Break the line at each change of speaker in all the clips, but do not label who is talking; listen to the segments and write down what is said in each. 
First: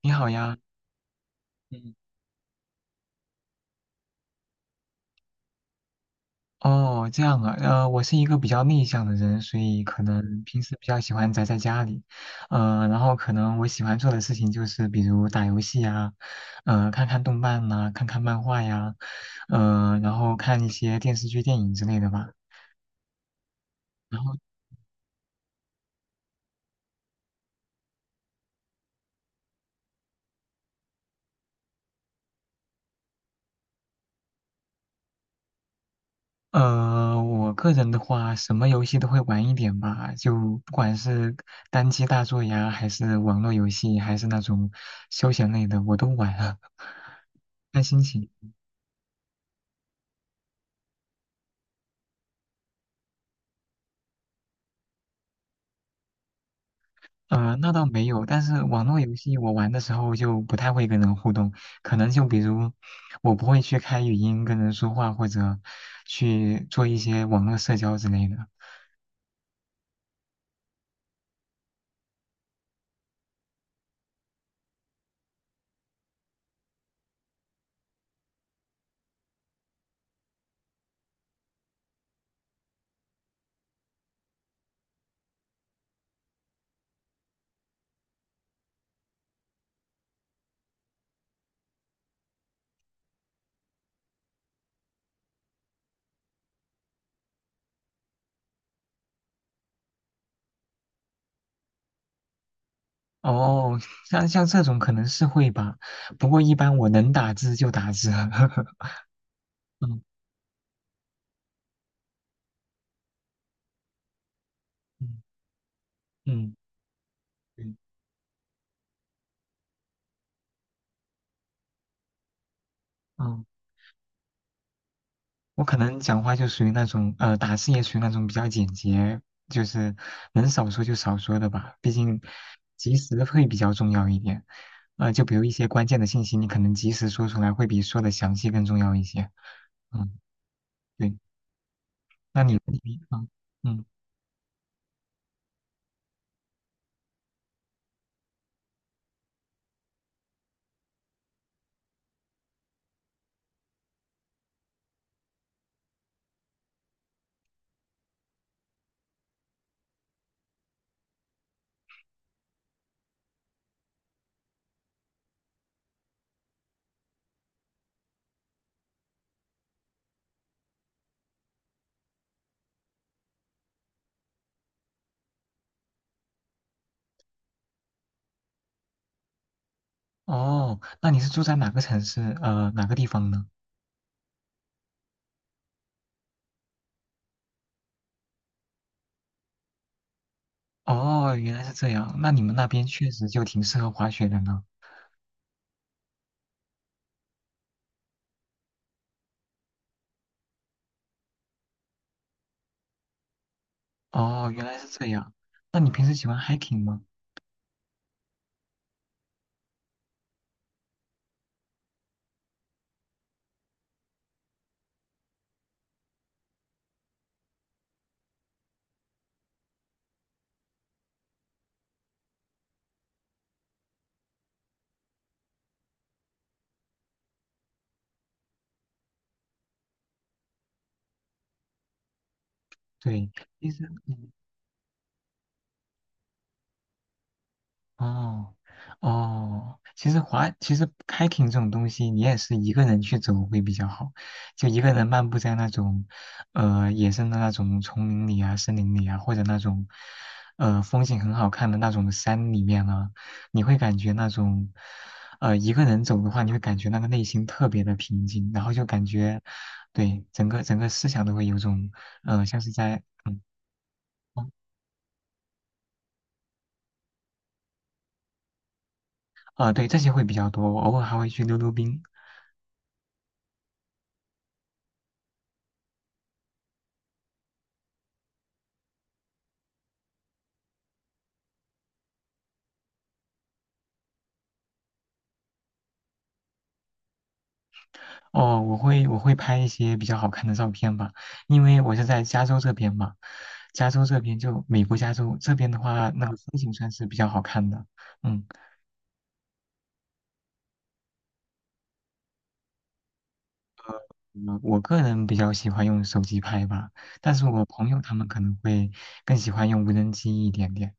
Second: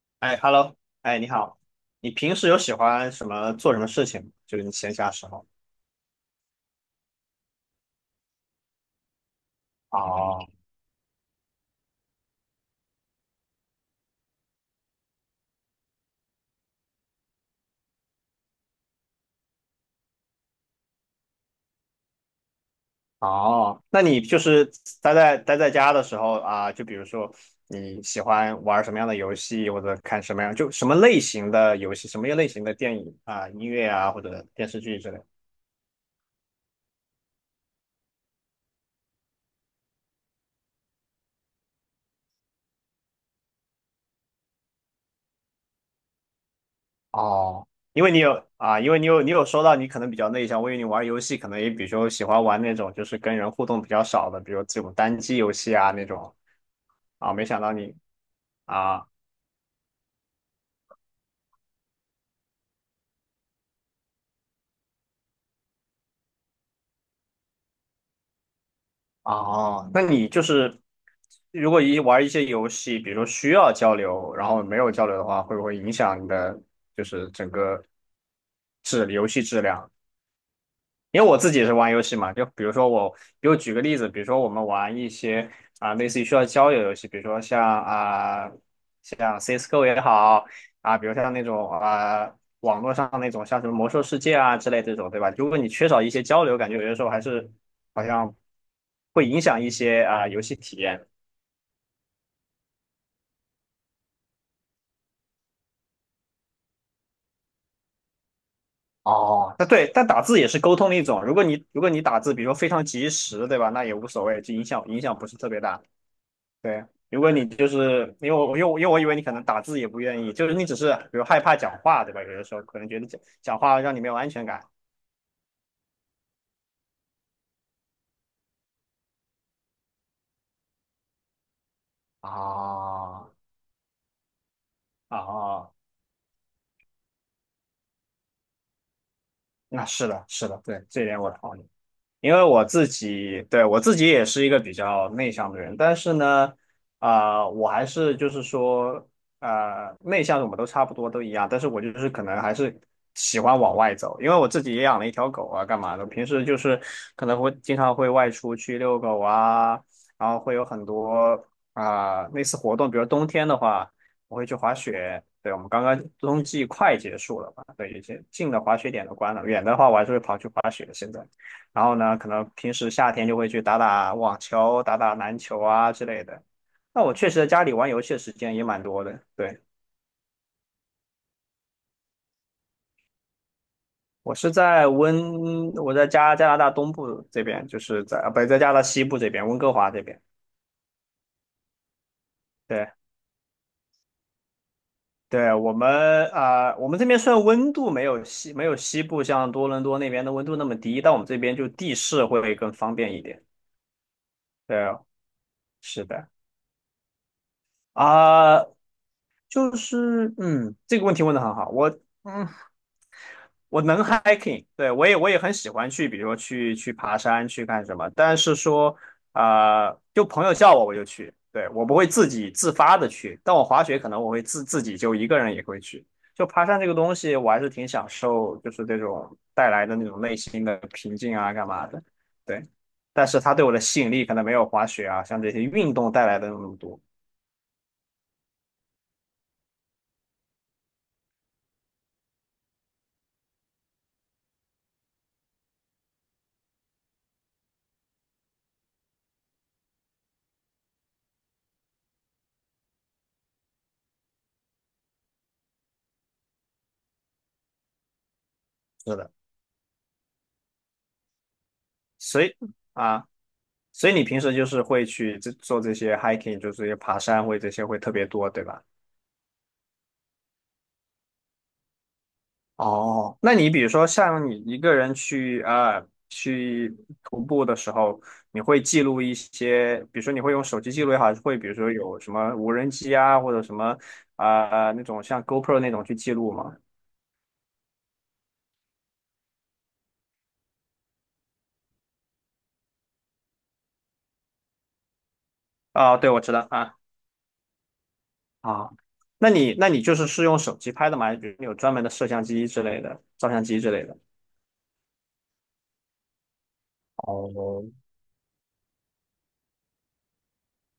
你好
哎
呀，
，Hello，哎，你好，
嗯，
你平时有喜欢什么做什么事情吗？就是你闲暇时候。
哦，这样啊，我是一个比较内向的人，所以可能
哦，
平时比较喜欢宅在家里，然后可能我喜欢做的事情就是比如打游戏呀，看看动漫呐、看看漫画呀，然后看一些电视剧、电影之类的吧。
哦，那
然
你
后，
就是待在家的时候啊，就比如说你喜欢玩什么样的游戏，或者看什么样，就什么类型的游戏，什么类型的电影啊、音乐啊，或者电视剧之类的
我个人的话，什么游戏都会玩一点吧，就不管是单机大作呀，还是网络游戏，还是那种休闲类的，我都玩了，
哦，
看心
因为你
情。
有啊，因为你有你有说到你可能比较内向，我以为你玩游戏可能也比如说喜欢玩那种就是跟人互动比较少的，比如这种单机游戏啊那种啊，没想
那
到
倒
你。
没有，但是网络
啊
游戏我玩的时候就不太会跟人互动，可能就比如我不会去开语音跟人说话，或者去做一些网络社交之类的。
哦，那你就是如果一玩一些游戏，比如说需要交流，然后没有交流的话，会不会影响你的就是整个游戏质量？因为我自己也是玩游戏嘛，就比如说我，比如举个例子，比如说我们玩一些类似于需要交友游戏，比如说像 CS:GO 也好比如像那种啊、网络上那种像什么魔兽世界啊之类这种，对吧？如果你缺少一些交流，感觉有些时候还是好像会影响一些游戏体验。
哦，像这种可能是会吧，不过一般我能打字就打字。
哦，那对，但
嗯
打字也是沟通的一种。如果你打字，比如说非常及时，对吧？那也无所谓，就影响影
嗯
响不是特别大。
嗯，
对，如果你
对，
就是因为我以为你可能打字也不愿意，就是你只是比如害怕讲话，对吧？有的时候可能觉得讲
嗯。
讲话让你没有安全感
我可能讲话就属于那种，打字也属于那种比较简洁，就是能少说就少说的吧。毕竟及时
啊
会比较重要一点。就比如一些
啊，
关键的信息，你可能及时说出来，会比说的详细更重要一些。
那是
嗯，
的，是的，对，这一
对。
点我同意。因
那
为
你
我自
你嗯
己，对，我
嗯
自己也是一个比较内向的人，但是呢，我还是就是说，内向的我们都差不多都一样，但是我就是可能还是喜欢往外走，因为我自己也养了一条狗啊，干嘛的，平时就是可能会经常会外出去遛狗啊，然后会有很多类似活动，比如冬天的话，我会去滑雪，对，我们刚刚冬季快结束了吧，对，有些近的滑雪点都关了，远的话我还是会跑去滑雪，现在。然后呢，可能平时夏天就会去打打网球、打打篮球啊之类的。那我确实在家里玩游戏的时间也蛮多的。对，
哦，那你是住在哪个城市？哪个地方呢？
我在加拿大东部这边，就是在，啊不，在加拿大西部这边，温哥华这边。
哦，原来是这样。那你们那边
对，
确实就挺适合滑雪的呢。
对，我们这边虽然温度没有西部像多伦多那边的温度那么低，但我们这边就地势会更方便一点。
哦，原来是
对，
这样。那你平
是
时喜
的
欢 hiking 吗？
啊。就是，嗯，这个问题问的很好。我，嗯，我能 hiking，对，我也很喜欢去，比如说去爬山，去干什么。但是说，就朋友叫我就去，对，我不会自己自发的去。但我滑雪可能我会自己就一个人也会去。就爬山这个东西，我还是挺享受，就是这种带来的那种内心的平静啊，干嘛的，对。但
对，
是它对
其
我的
实，
吸引力
嗯
可能没有滑雪啊，像这些运动带来的那么多。
哦哦，其实滑，其实 hiking 这种东西，你也是一个人去走会比较好，就一个人漫步在那种，野生的那种丛林里啊、森林里啊，或者那种，风景很好看的那种山里面啊，你会感觉那种，一个人走的话，你会感觉那个内心特别的平静，然后就感
是的，
觉，对，整个思想都会有种，
所以
像是在，
啊。所以你平
哦，
时就是会去做这些 hiking，就是这些爬山会这些会特别多，对吧？
对，这些会比较多，我偶尔还会去溜溜冰。
哦，那你比如说像你一个人去徒步的时候，你会记录一些，比如说你会用手机记录也好，还是会比如说有什么无人机啊，或者什么那种像 GoPro 那种去记录吗？
哦，我会拍一些比较好看的照片吧，因为我是在加州这边嘛，加州这边就美国加州这边的话，那
对，
个
我知
风
道
景算
啊
是比较好看的。嗯，
啊，那你就是用手机拍的吗？还是比如你有专门的摄像机之类的、照相机之类的？
我个人比较喜欢用手机拍吧，但是我
哦，
朋友他们可能会更喜欢用无人机一点点。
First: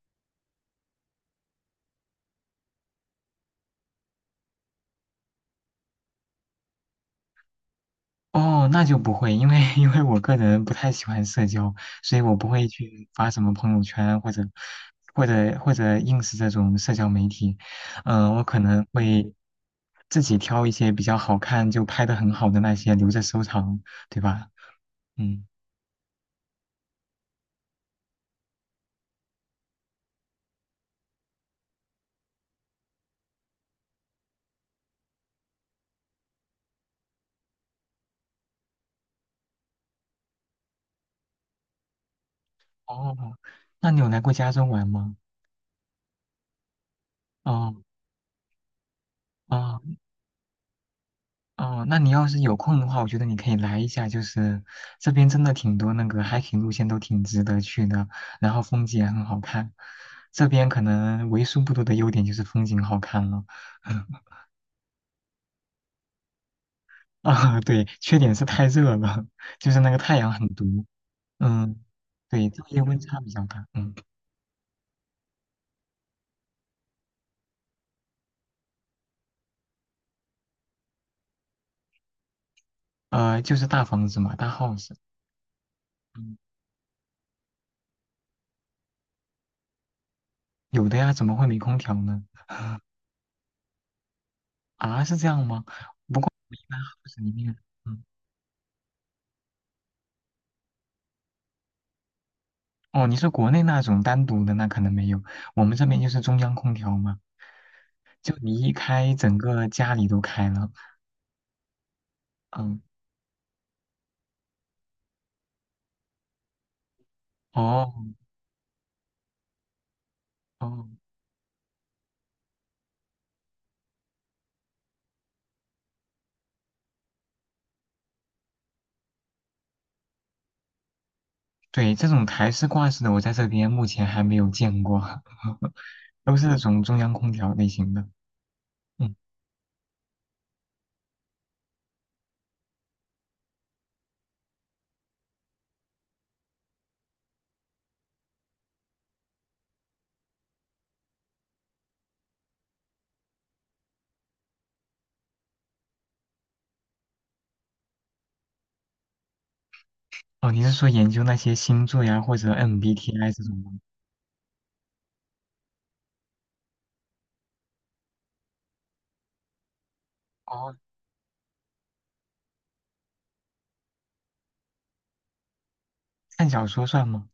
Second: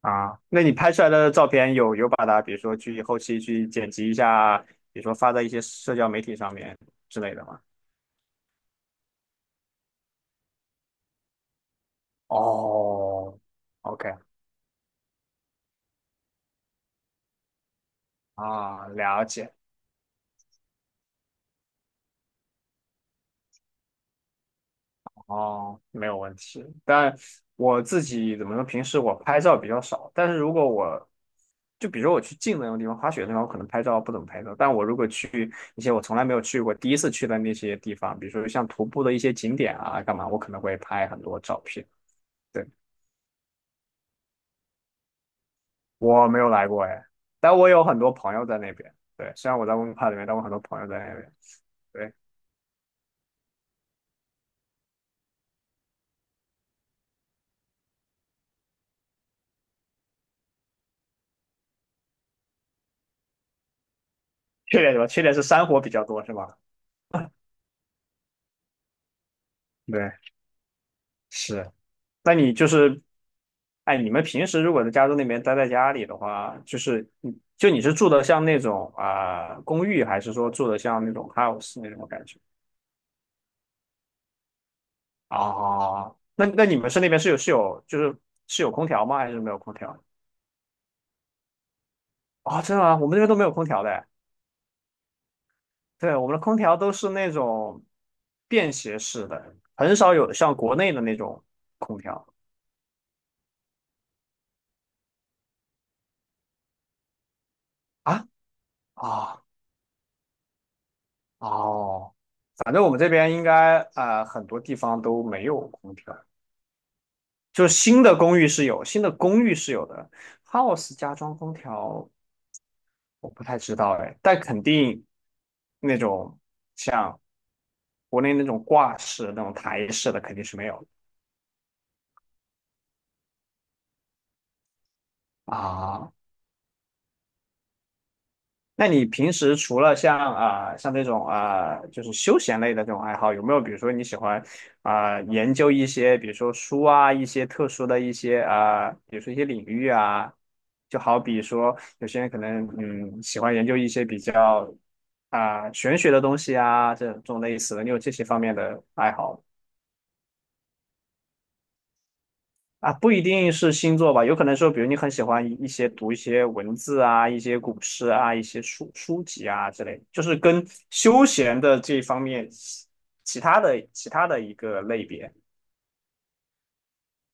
啊，那你拍出来的照片有把它，比如说去后期去剪辑一下，比如说发在一些社交媒体上面之类的吗？
哦，那就不会，因为 因为我个人不太喜欢社交，所以我不会去发
哦
什么朋友
，OK，
圈或者 ins 这种社交媒体。嗯、我可能
啊，了
会
解，
自己挑一些比较好看就拍的很好的那些留着收藏，对吧？嗯，
哦，没有问题。但我自己怎么说，平时我拍照比较少，但是如果我就比如说我去近的那种地方，滑雪的地方，我可能拍照不怎么拍照。但我如果去一些我从来没有去过，第一次去的那些地方，比如说像徒步的一些景点啊，干嘛，我可能会拍很多照片。对。
哦，那你有来过加州玩吗？
我没有来过哎，但我
哦
有很多朋友在那边。对，虽然我在温
哦。
哥华里面，但我很多朋友在那边。
哦，那你
对，
要是有空的话，我觉得你可以来一下，就是这边真的挺多那个 hiking 路线都挺值得去的，然后风景也很好看。这边可能为数不多的优点就是风景好看了，
缺点什么？缺点是山火比较多，是吧？
啊，对，缺点是太热了，就是那个
对，
太阳很毒，
是。
嗯，
那
对，
你就
昼夜温
是，
差比较大，嗯，
哎，你们平时如果在加州那边待在家里的话，就是你就你是住的像那种公寓，还是说住的像那种 house 那种感觉？
就是大房子嘛，大 house，
啊，
嗯，
那你们是那边是有是有就是是有空调吗？还是没有空调？
有的呀，怎么会没空调呢？
真的吗？我们那边都没有空调的
啊，是这样吗？
对，我们的
我
空
一
调
般
都是
house
那
里面，
种
嗯。
便携式的，很少有像国内的那种空调
哦，你是国内那种单独的，那可能没有。我们这边就是中央空调嘛，
啊
就你一开，整
啊
个家里都开了。
哦，反
嗯，
正我们这边应该很多地方都没有空调，就是
哦
新的公寓是有，新的公寓是有的
哦，
，house 加装空调我不太知道哎，但肯定那种像国内那种挂式那种台式的肯定是没有的
对，这种台式挂式的，我在这边目前还没有见过，
啊，
都是那种中央空调类型的。
那你
嗯，
平时除了像这种就是休闲类的这种爱好，有没有比如说你喜欢研究一些比如说书啊一些特殊的一些比如说一些领域啊，就好比说有些人可能喜欢研究一些比较玄学的东西啊这种类似的，你有这些方面的爱好吗
哦，你是说研究那些星座呀，或者
啊，不一
MBTI 这
定
种吗？
是星座吧，有可能说，比如你很喜欢一些读一些文字啊，一些古诗啊，一些书籍啊之类的就是跟
哦，
休闲的这一方面，其他的一个类别
看小说算吗？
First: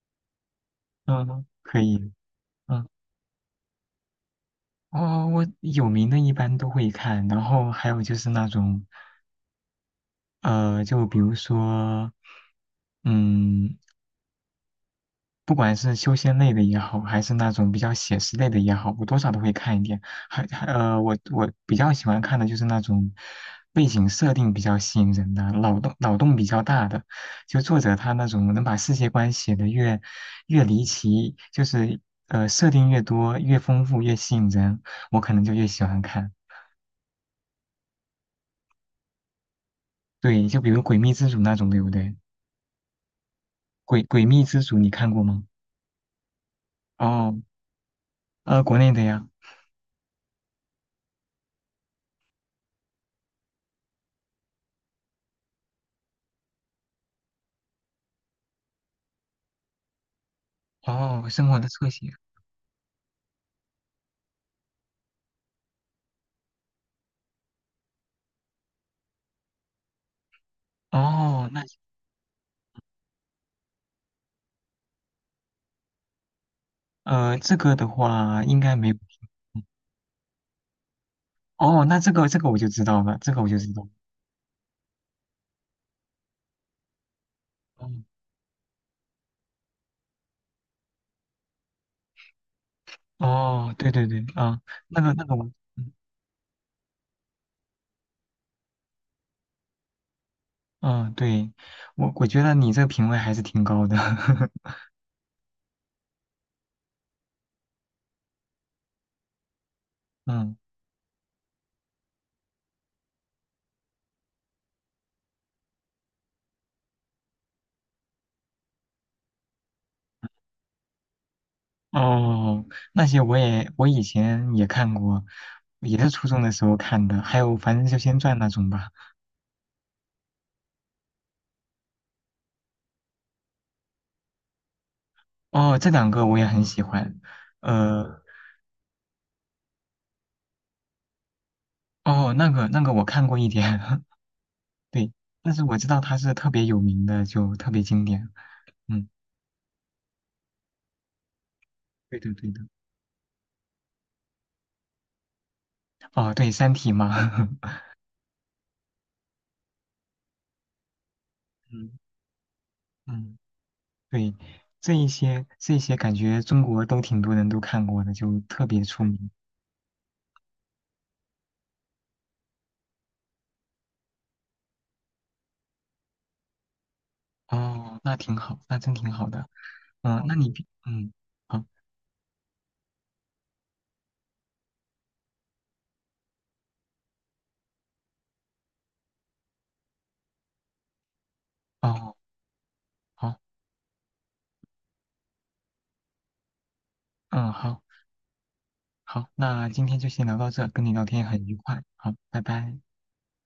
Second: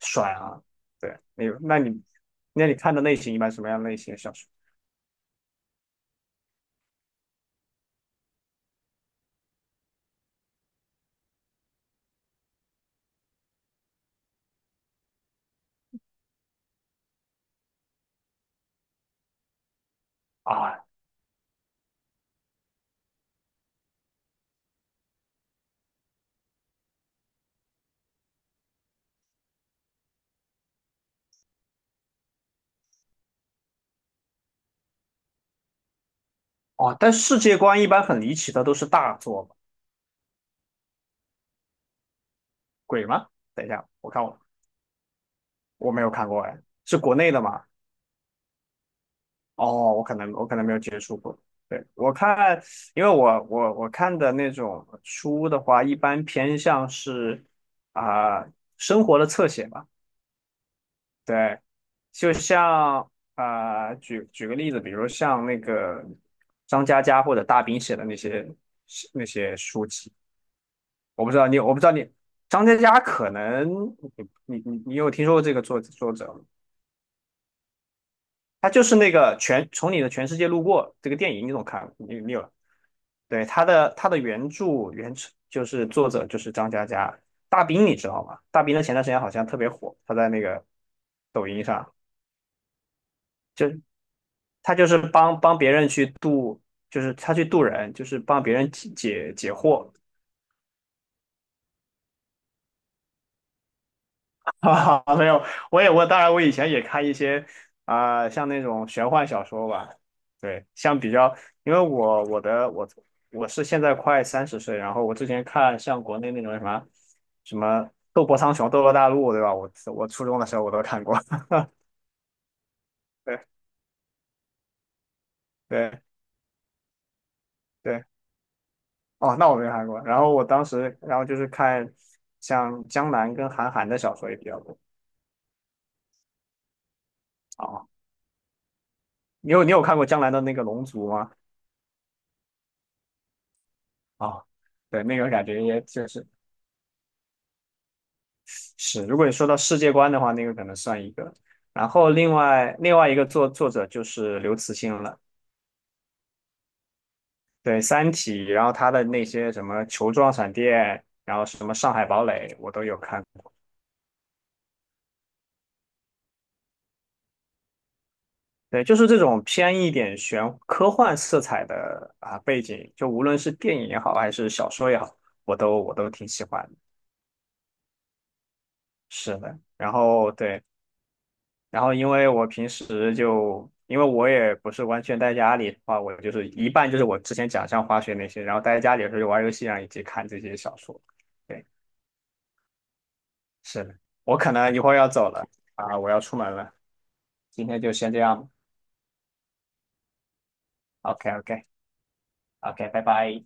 算啊。对，
嗯，
没有，那
可
你
以。
那你
嗯，
看的类型一般什么样类型的小说
哦，我有名的一般都会看，然后还有就是那种。就比如说，嗯，不管是修仙类的也好，还是那种比较写实类的也好，我多少都会看一点。还还
啊？
呃，我比较喜欢看的就是那种背景设定比较吸引人的，脑洞比较大的，就作者他那种能把世界观写得越离奇，就是设定越多、越丰富、越吸引人，我可能就越喜欢看。
哦，但世界观一般很离奇的都是大作嘛，
对，就比如《诡秘之主》那种，对不对？
鬼吗？等一下，
诡
我看
诡
我
秘之主》你看过吗？
我没有看过哎，是国内
哦，
的吗？
国内的呀。
哦，我可能没有接触过。对，我看，因为我看的那种书的话，一般偏向是啊、生活的侧写吧。
哦，生活
对，
的侧写。
就像举个例子，比如像那个张嘉佳或者大兵写的那些书籍，我不知道
哦，
你
那
我不知道你张嘉佳可能你有听说过这个作者吗？
这个的话应
他
该
就
没。
是那个从你的全世界路过这个电影，你总
哦，
看
那这
你
个
你
这个
有
我就知道了，这个
对，
我就
他
知道了。
的他的原著就是作者就是张嘉佳，大兵你
嗯
知道吗？大兵的前段时间好像特别火，他在那个抖音上，
哦，对对对，啊，
他就是
那个
帮
我，
帮别人去渡，就是他去渡人，就是帮别人解惑，
嗯，啊对，我觉得你这个品味还是挺高的。
啊，没有，我当然以前也看一些像那种玄幻小说吧，
嗯，
对，像比较，因为我我的我我是现在快30岁，然后我之前看像国内那种什么《斗破苍穹》《斗罗大陆》，对吧？我初中的时候我都看过，
哦，那些
对
我以前也看过，也
对
是初中的时候看的，还有《凡人修
对，
仙传》那种吧。
哦，那我没看过。然后我当时，然后就是看像江南跟韩寒的小说也比较多
哦，这两个我也很喜欢。
啊哦。
呃，
你有看过江南的那个《龙族》吗？
哦，那个我看过一点，
啊、对，
对，
那个感
但
觉
是我
也
知道
就
他
是
是特别有名的，就特别经典。
是，
嗯，
如果你说到世界观的话，那个可能算一个。然后
对的
另
对的。
外另外一个作者就是刘慈欣了，
哦，对，《三体》嘛。
对 《三体》，然后他的那些什么球状闪电，然后什么上
嗯
海堡垒，我都有看。
嗯，对，这一些感觉中国都挺多人都看过的，就特
对，
别
就
出
是这
名。
种偏一点科幻色彩的啊背景，就无论是电影也好，还是小说也好，我都挺喜欢的。
哦，那挺好，那真挺好
是
的。
的，然
嗯，
后
那你
对。
平嗯好
然后因为我平时就，因为我也不是完全待家里的话，我就是一半就是我之前讲像滑雪那些，然后待在家里的时候就玩游戏啊，以及看这些小说。对，
哦好
是的，我可能一会儿要走了啊，我要出门了，
嗯
今天
好
就先这样。
好，那今天就先聊到这，跟你聊天
OK
很愉
OK
快。好，拜拜。
OK，拜拜。